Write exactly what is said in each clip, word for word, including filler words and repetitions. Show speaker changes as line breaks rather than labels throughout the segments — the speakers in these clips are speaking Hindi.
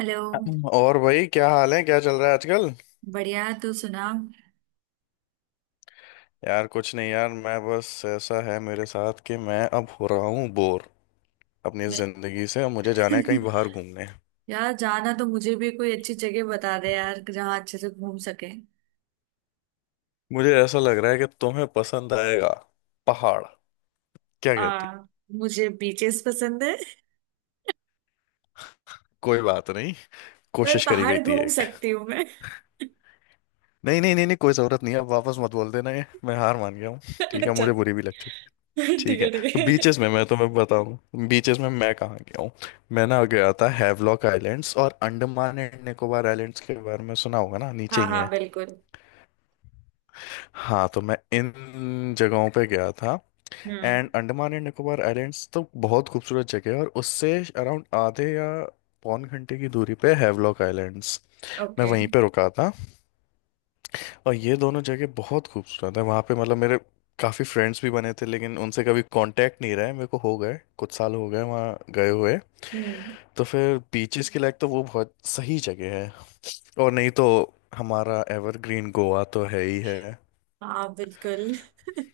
हेलो।
और भाई, क्या हाल है? क्या चल रहा है आजकल?
बढ़िया, तू सुना।
यार कुछ नहीं यार, मैं बस ऐसा है मेरे साथ कि मैं अब हो रहा हूँ बोर अपनी
मैं।
जिंदगी से, और मुझे जाना है कहीं बाहर घूमने।
यार, जाना तो मुझे भी कोई अच्छी जगह बता दे यार, जहाँ अच्छे से घूम सके।
मुझे ऐसा लग रहा है कि तुम्हें पसंद आएगा पहाड़। क्या कहती हो?
आ, मुझे बीचेस पसंद है।
कोई बात नहीं।
पर
कोशिश करी
पहाड़
गई थी
घूम
एक।
सकती हूँ मैं।
नहीं नहीं नहीं नहीं, कोई जरूरत नहीं है, अब वापस मत बोल देना ये, मैं हार मान गया हूँ। ठीक है,
अच्छा,
मुझे बुरी भी लग चुकी।
ठीक
ठीक है,
है, ठीक
तो
है।
बीचेस में मैं तुम्हें बताऊं, बीचेस में मैं कहाँ गया हूँ। मैं ना गया था हैवलॉक आइलैंड्स, और अंडमान एंड निकोबार आइलैंड्स के बारे में सुना होगा ना, नीचे
हाँ
ही
हाँ,
है।
बिल्कुल।
हाँ, तो मैं इन जगहों पे गया था।
Hmm.
And Andaman and Nicobar islands तो बहुत खूबसूरत जगह है, और उससे अराउंड आधे या पौन घंटे की दूरी पे हैवलॉक आइलैंड्स। मैं
ओके।
वहीं पे रुका था। और ये दोनों जगह बहुत खूबसूरत है, वहाँ पे मतलब मेरे काफ़ी फ्रेंड्स भी बने थे, लेकिन उनसे कभी कांटेक्ट नहीं रहा है मेरे को, हो गए कुछ साल हो गए वहाँ गए हुए।
हम्म।
तो फिर बीचेस के लायक तो वो बहुत सही जगह है। और नहीं तो हमारा एवरग्रीन गोवा तो है ही है।
हाँ, बिल्कुल।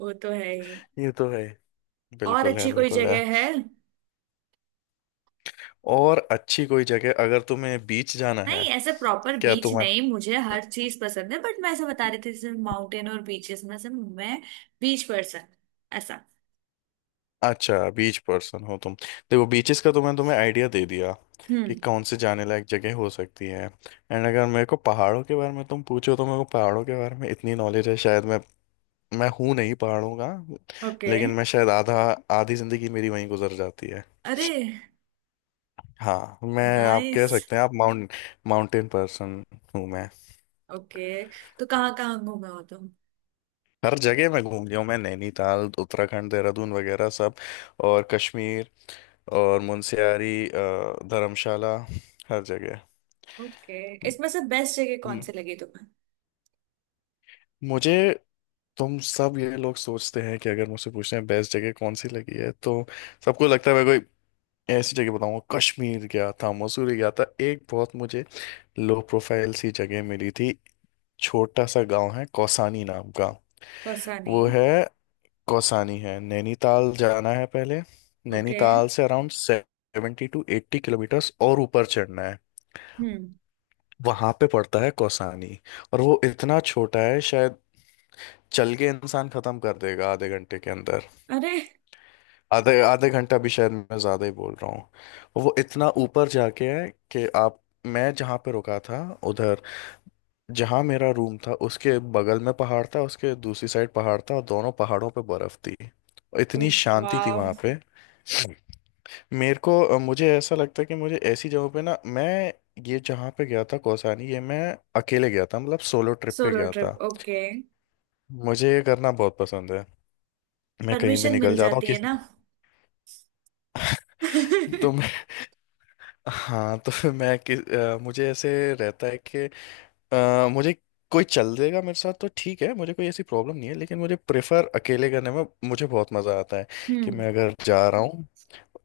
वो तो है ही।
ये तो है।
और
बिल्कुल है,
अच्छी कोई
बिल्कुल है।
जगह है?
और अच्छी कोई जगह अगर तुम्हें बीच जाना
नहीं,
है।
ऐसे प्रॉपर
क्या
बीच
तुम्हें।
नहीं, मुझे हर चीज पसंद है, बट मैं ऐसा बता रही थी जैसे माउंटेन और बीचेस में से मैं बीच पर्सन, ऐसा।
अच्छा, बीच पर्सन हो तुम। देखो बीचेस का तो मैं तुम्हें आइडिया दे दिया कि
हम्म।
कौन से जाने लायक जगह हो सकती है। एंड अगर मेरे को पहाड़ों के बारे में तुम पूछो, तो मेरे को पहाड़ों के बारे में इतनी नॉलेज है, शायद मैं मैं हूँ नहीं पहाड़ों का।
ओके।
लेकिन मैं शायद आधा आधी जिंदगी मेरी वहीं गुजर जाती है।
अरे,
हाँ, मैं आप कह
नाइस।
सकते हैं, आप माउंट माउंटेन पर्सन हूँ मैं।
ओके, तो कहाँ कहाँ घूमे हो तुम?
हर जगह मैं घूम लिया हूँ, मैं नैनीताल, उत्तराखंड, देहरादून वगैरह सब, और कश्मीर, और मुनस्यारी, अ, धर्मशाला, हर जगह।
ओके। इसमें से बेस्ट जगह कौन
हम्म,
सी लगी तुम्हें?
मुझे तुम सब ये लोग सोचते हैं कि अगर मुझसे पूछते हैं बेस्ट जगह कौन सी लगी है, तो सबको लगता है मैं कोई ऐसी जगह बताऊंगा, कश्मीर गया था, मसूरी गया था। एक बहुत मुझे लो प्रोफाइल सी जगह मिली थी, छोटा सा गांव है कौसानी नाम का।
कौसानी?
वो है कौसानी है, नैनीताल जाना है पहले,
ओके।
नैनीताल से around seventy to eighty kilometres और ऊपर चढ़ना है।
हम्म।
वहां पे पड़ता है कौसानी। और वो इतना छोटा है, शायद चल के इंसान खत्म कर देगा आधे घंटे के अंदर।
अरे,
आधे आधे घंटा भी शायद मैं ज्यादा ही बोल रहा हूँ। वो इतना ऊपर जाके है कि आप, मैं जहाँ पे रुका था उधर, जहाँ मेरा रूम था उसके बगल में पहाड़ था, उसके दूसरी साइड पहाड़ था, और दोनों पहाड़ों पे बर्फ थी। इतनी शांति थी
वाह।
वहां पे। मेरे को अ, मुझे ऐसा लगता है कि मुझे ऐसी जगहों पे ना, मैं ये जहाँ पे गया था कौसानी, ये मैं अकेले गया था, मतलब सोलो ट्रिप पे
सोलो
गया
ट्रिप,
था।
ओके।
मुझे ये करना बहुत पसंद है, मैं कहीं भी
परमिशन मिल
निकल जाता हूँ।
जाती है
किस
ना।
तो मैं हाँ, तो फिर मैं किस अ, मुझे ऐसे रहता है कि अ, मुझे कोई चल देगा मेरे साथ तो ठीक है, मुझे कोई ऐसी प्रॉब्लम नहीं है, लेकिन मुझे प्रेफर अकेले करने में मुझे बहुत मज़ा आता है कि
हम्म।
मैं अगर जा रहा हूँ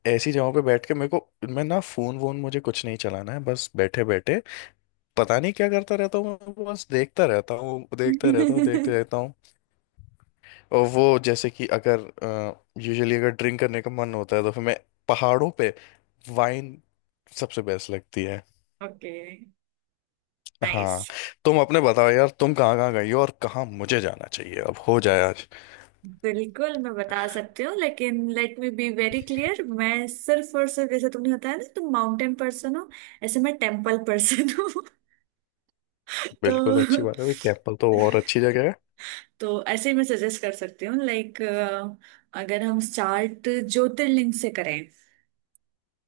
ऐसी जगहों पे बैठ के, मेरे को मैं ना फोन वोन मुझे कुछ नहीं चलाना है, बस बैठे बैठे पता नहीं क्या करता रहता हूँ मैं, बस देखता रहता हूँ, देखता रहता हूँ, देखते रहता हूँ। और वो जैसे कि अगर यूजुअली अगर ड्रिंक करने का मन होता है, तो फिर मैं पहाड़ों पे वाइन सबसे बेस्ट लगती है।
Okay, nice.
हाँ। तुम अपने बताओ यार, तुम कहाँ कहाँ गई हो और कहाँ मुझे जाना चाहिए, अब हो जाए आज।
बिल्कुल, मैं बता सकती हूँ, लेकिन let me be very clear, मैं सिर्फ और सिर्फ, जैसे तुमने बताया ना तुम माउंटेन पर्सन हो, ऐसे मैं टेम्पल पर्सन हूँ। तो
बिल्कुल, अच्छी बात है भाई, टेम्पल तो और अच्छी जगह है।
तो ऐसे ही मैं सजेस्ट कर सकती हूँ, लाइक अगर हम स्टार्ट ज्योतिर्लिंग से करें,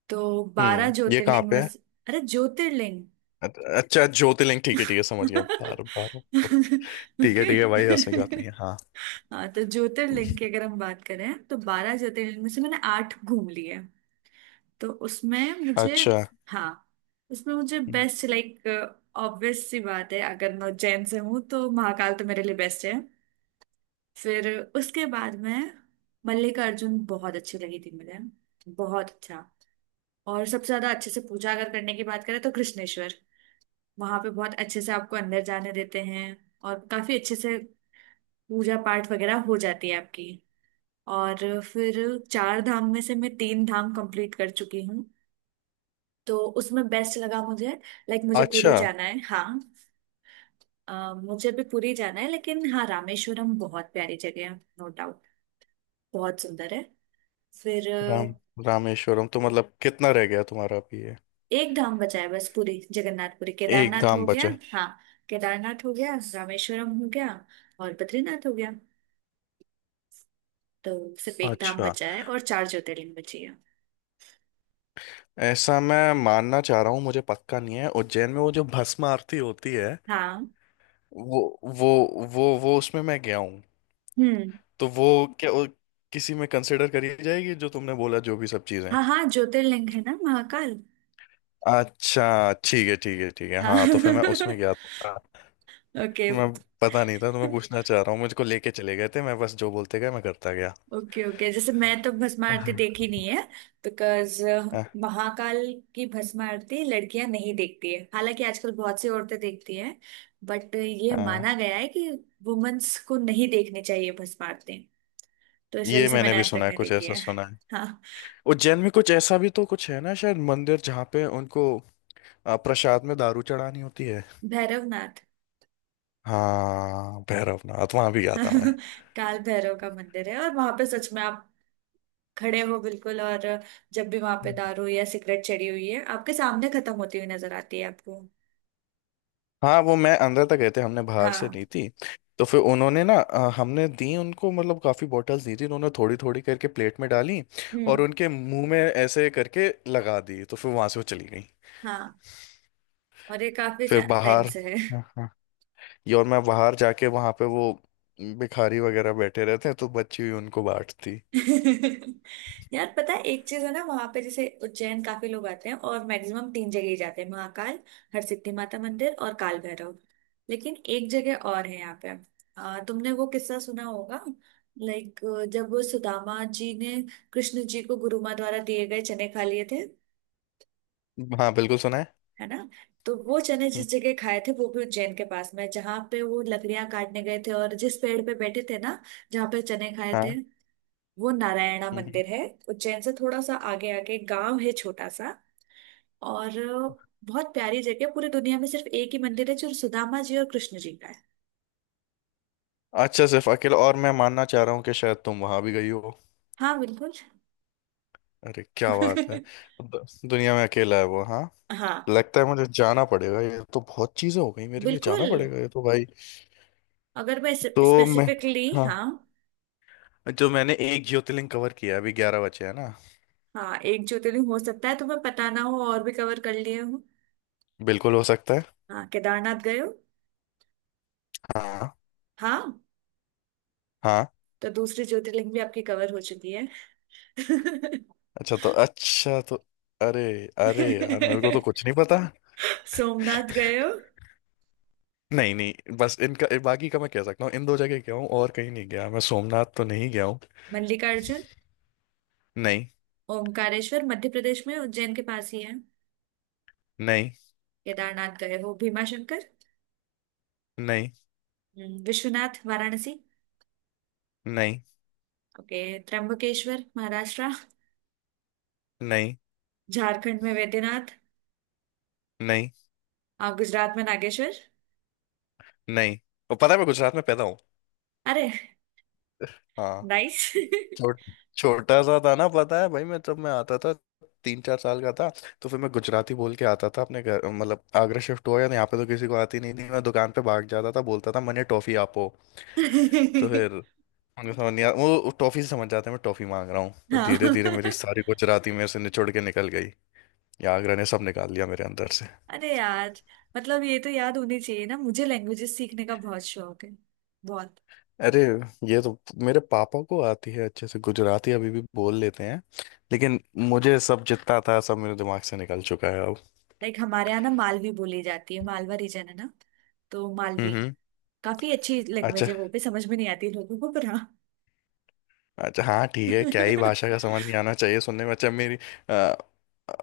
तो बारह
हम्म, ये कहाँ
ज्योतिर्लिंग
पे
में
है?
से- अरे, ज्योतिर्लिंग।
अ- अच्छा, ज्योतिर्लिंग, ठीक है ठीक है, समझ गया। बार बार ठीक
ओके।
है ठीक है भाई, हंसने की बात नहीं है हाँ।
हाँ, तो ज्योतिर्लिंग की अगर हम बात करें तो बारह ज्योतिर्लिंग में से मैंने आठ घूम लिए। तो उसमें मुझे,
अच्छा।
हाँ, उसमें मुझे बेस्ट, लाइक ऑब्वियस सी बात है, अगर मैं उज्जैन से हूँ तो महाकाल तो मेरे लिए बेस्ट है। फिर उसके बाद में मल्लिकार्जुन बहुत अच्छी लगी थी मुझे, बहुत अच्छा। और सबसे ज्यादा अच्छे से पूजा अगर करने की बात करें तो कृष्णेश्वर। वहां पे बहुत अच्छे से आपको अंदर जाने देते हैं, और काफी अच्छे से पूजा पाठ वगैरह हो जाती है आपकी। और फिर चार धाम में से मैं तीन धाम कंप्लीट कर चुकी हूँ। तो उसमें बेस्ट लगा मुझे, लाइक मुझे पुरी
अच्छा।
जाना है। हाँ, अ, मुझे भी पुरी जाना है, लेकिन हाँ, रामेश्वरम बहुत प्यारी जगह है, नो डाउट। बहुत सुंदर है। फिर
राम
अ,
रामेश्वरम तो मतलब कितना रह गया तुम्हारा अभी ये?
एक धाम बचा है, बस पुरी जगन्नाथ। पुरी
एक
केदारनाथ हो
धाम
गया।
बचा?
हाँ, केदारनाथ हो गया, रामेश्वरम हो गया, और बद्रीनाथ हो गया। तो सिर्फ एक धाम
अच्छा।
बचा है और चार ज्योतिर्लिंग बची है।
ऐसा मैं मानना चाह रहा हूँ, मुझे पक्का नहीं है, उज्जैन में वो जो भस्म आरती होती है,
हाँ।
वो वो वो वो उसमें मैं गया हूँ।
हम्म।
तो वो, क्या वो किसी में कंसिडर करी जाएगी जो तुमने बोला जो भी सब चीजें?
हाँ हाँ, ज्योतिर्लिंग है ना, महाकाल।
अच्छा, ठीक है ठीक है ठीक है,
हाँ।
हाँ तो फिर मैं उसमें गया था।
ओके
मैं पता नहीं था, तो मैं पूछना चाह रहा हूँ, मुझको लेके चले गए थे, मैं बस जो बोलते गए मैं करता गया।
ओके ओके, जैसे मैं तो भस्म आरती
हाँ।
देखी नहीं है। बिकॉज
अ,
महाकाल की भस्म आरती लड़कियां नहीं देखती है, हालांकि आजकल बहुत सी औरतें देखती हैं, बट ये
अ,
माना गया है कि वुमेन्स को नहीं देखनी चाहिए भस्म आरती। तो इस वजह
ये
से
मैंने
मैंने
भी
आज तक
सुना है,
नहीं
कुछ
देखी
ऐसा
है।
सुना।
हाँ।
उज्जैन में कुछ ऐसा भी तो कुछ है ना शायद मंदिर जहाँ पे उनको आ, प्रसाद में दारू चढ़ानी होती है।
भैरवनाथ।
हाँ भैरवनाथ, वहां भी गया था मैं।
काल भैरव का मंदिर है, और वहां पे सच में आप खड़े हो बिल्कुल, और जब भी वहां पे दारू या सिगरेट चढ़ी हुई है, आपके सामने खत्म होती हुई नजर आती है आपको।
हाँ वो मैं अंदर तक गए थे, हमने बाहर से
हाँ।
ली थी। तो फिर उन्होंने ना अ, हमने दी उनको, मतलब काफ़ी बॉटल्स दी थी, उन्होंने थोड़ी थोड़ी करके प्लेट में डाली
हम्म।
और उनके मुंह में ऐसे करके लगा दी, तो फिर वहां से वो चली गई।
हाँ। और ये काफी
फिर
टाइम
बाहर,
से है।
हाँ, हाँ। ये, और मैं बाहर जाके वहां पे वो भिखारी वगैरह बैठे रहते हैं, तो बच्ची हुई उनको बांटती।
यार, पता है, एक चीज है ना, वहां पे जैसे उज्जैन काफी लोग आते हैं और मैक्सिमम तीन जगह ही जाते हैं, महाकाल, हरसिद्धि माता मंदिर और काल भैरव। लेकिन एक जगह और है यहाँ पे। आ, तुमने वो किस्सा सुना होगा, लाइक जब वो सुदामा जी ने कृष्ण जी को गुरुमा द्वारा दिए गए चने खा लिए थे,
हाँ बिल्कुल सुना है।
है ना। तो वो चने
हम्म,
जिस जगह खाए थे वो भी उज्जैन के पास में है, जहाँ पे वो लकड़ियां काटने गए थे और जिस पेड़ पे बैठे थे ना, जहाँ पे चने खाए थे,
हाँ।
वो नारायणा
हम्म, हम्म।
मंदिर है। उज्जैन से थोड़ा सा आगे, आगे गांव है, छोटा सा। और बहुत प्यारी जगह, पूरी दुनिया में सिर्फ एक ही मंदिर है जो सुदामा जी और कृष्ण जी का है।
अच्छा, सिर्फ अकेला? और मैं मानना चाह रहा हूँ कि शायद तुम वहां भी गई हो।
हाँ, बिल्कुल।
अरे क्या बात है! दु- दुनिया में अकेला है वो, हाँ।
हाँ,
लगता है मुझे जाना पड़ेगा, ये तो बहुत चीजें हो गई मेरे लिए, जाना
बिल्कुल।
पड़ेगा ये तो भाई।
अगर मैं
तो मैं,
स्पेसिफिकली,
हाँ,
हाँ।
जो मैंने एक ज्योतिर्लिंग कवर किया है, अभी ग्यारह बचे हैं ना।
हाँ, एक ज्योतिर्लिंग हो सकता है तुम्हें पता ना हो और भी कवर कर लिए हूँ।
बिल्कुल हो सकता है।
हाँ, केदारनाथ गए हो?
हाँ।
हाँ,
हाँ।
तो दूसरी ज्योतिर्लिंग भी आपकी कवर हो चुकी है।
अच्छा तो अच्छा तो अरे, अरे यार, मेरे को तो कुछ नहीं पता।
सोमनाथ गए हो?
नहीं नहीं, बस इनका बाकी का मैं कह सकता हूँ इन दो जगह गया हूँ, और कहीं नहीं गया मैं। सोमनाथ तो नहीं गया हूँ।
मल्लिकार्जुन?
नहीं।
ओमकारेश्वर मध्य प्रदेश में उज्जैन के पास ही है।
नहीं।
केदारनाथ गए हो? भीमाशंकर?
नहीं।
हम्म, विश्वनाथ वाराणसी?
नहीं।
ओके। त्र्यंबकेश्वर महाराष्ट्र?
नहीं। नहीं।
झारखंड में वैद्यनाथ?
नहीं।
आप गुजरात में नागेश्वर?
नहीं, और पता है मैं गुजरात में पैदा हूँ।
अरे।
हाँ।
नाइस।
छोट छोटा सा था ना, पता है भाई, मैं जब मैं आता था तीन चार साल का था। तो फिर मैं गुजराती बोल के आता था, अपने घर मतलब आगरा शिफ्ट हुआ या यहाँ पे तो किसी को आती नहीं थी, मैं दुकान पे भाग जाता था, बोलता था मैंने टॉफी आपो। तो फिर उनको समझ नहीं आ, वो टॉफी से समझ जाते हैं मैं टॉफी मांग रहा हूँ। तो
हाँ।
धीरे धीरे मेरी सारी गुजराती मेरे से निचोड़ के निकल गई, या आगरा ने सब निकाल लिया मेरे अंदर से।
अरे यार, मतलब ये तो याद होनी चाहिए ना, मुझे लैंग्वेजेस सीखने का बहुत शौक है, बहुत।
अरे ये तो, मेरे पापा को आती है, अच्छे से गुजराती अभी भी बोल लेते हैं। लेकिन मुझे सब जितना था सब मेरे दिमाग से निकल चुका है अब।
लाइक हमारे यहाँ ना मालवी बोली जाती है, मालवा रीजन है ना, तो
हम्म।
मालवी
हम्म,
काफी अच्छी
अच्छा।
लैंग्वेज है, वो भी समझ में नहीं आती लोगों को, पर हाँ।
अच्छा हाँ, ठीक है, क्या ही भाषा का समझ नहीं आना चाहिए सुनने में। अच्छा मेरी, अ,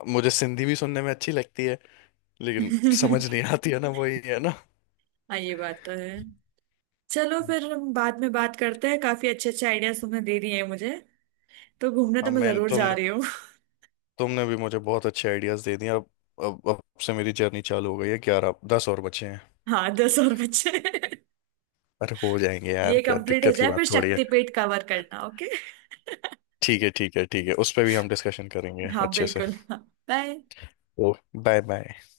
मुझे सिंधी भी सुनने में अच्छी लगती है, लेकिन समझ नहीं आती है ना, वही है ना।
हाँ, ये बात तो है। चलो
हम्म।
फिर, हम बाद में बात करते हैं, काफी अच्छे अच्छे आइडियाज तुमने दे दिए हैं मुझे, तो घूमने तो
अब
मैं
मैं,
जरूर जा
तुमने
रही हूँ।
तुमने भी मुझे बहुत अच्छे आइडियाज दे दिए। अब अब अब से मेरी जर्नी चालू हो गई है, ग्यारह दस और बचे हैं।
हाँ, दस और बच्चे।
अरे हो जाएंगे
ये
यार, क्या
कंप्लीट हो
दिक्कत की
जाए
बात
फिर
थोड़ी है।
शक्तिपीठ कवर करना। ओके।
ठीक है ठीक है ठीक है, उस पर भी हम डिस्कशन करेंगे
हाँ,
अच्छे से।
बिल्कुल, हाँ। बाय।
ओ, बाय बाय।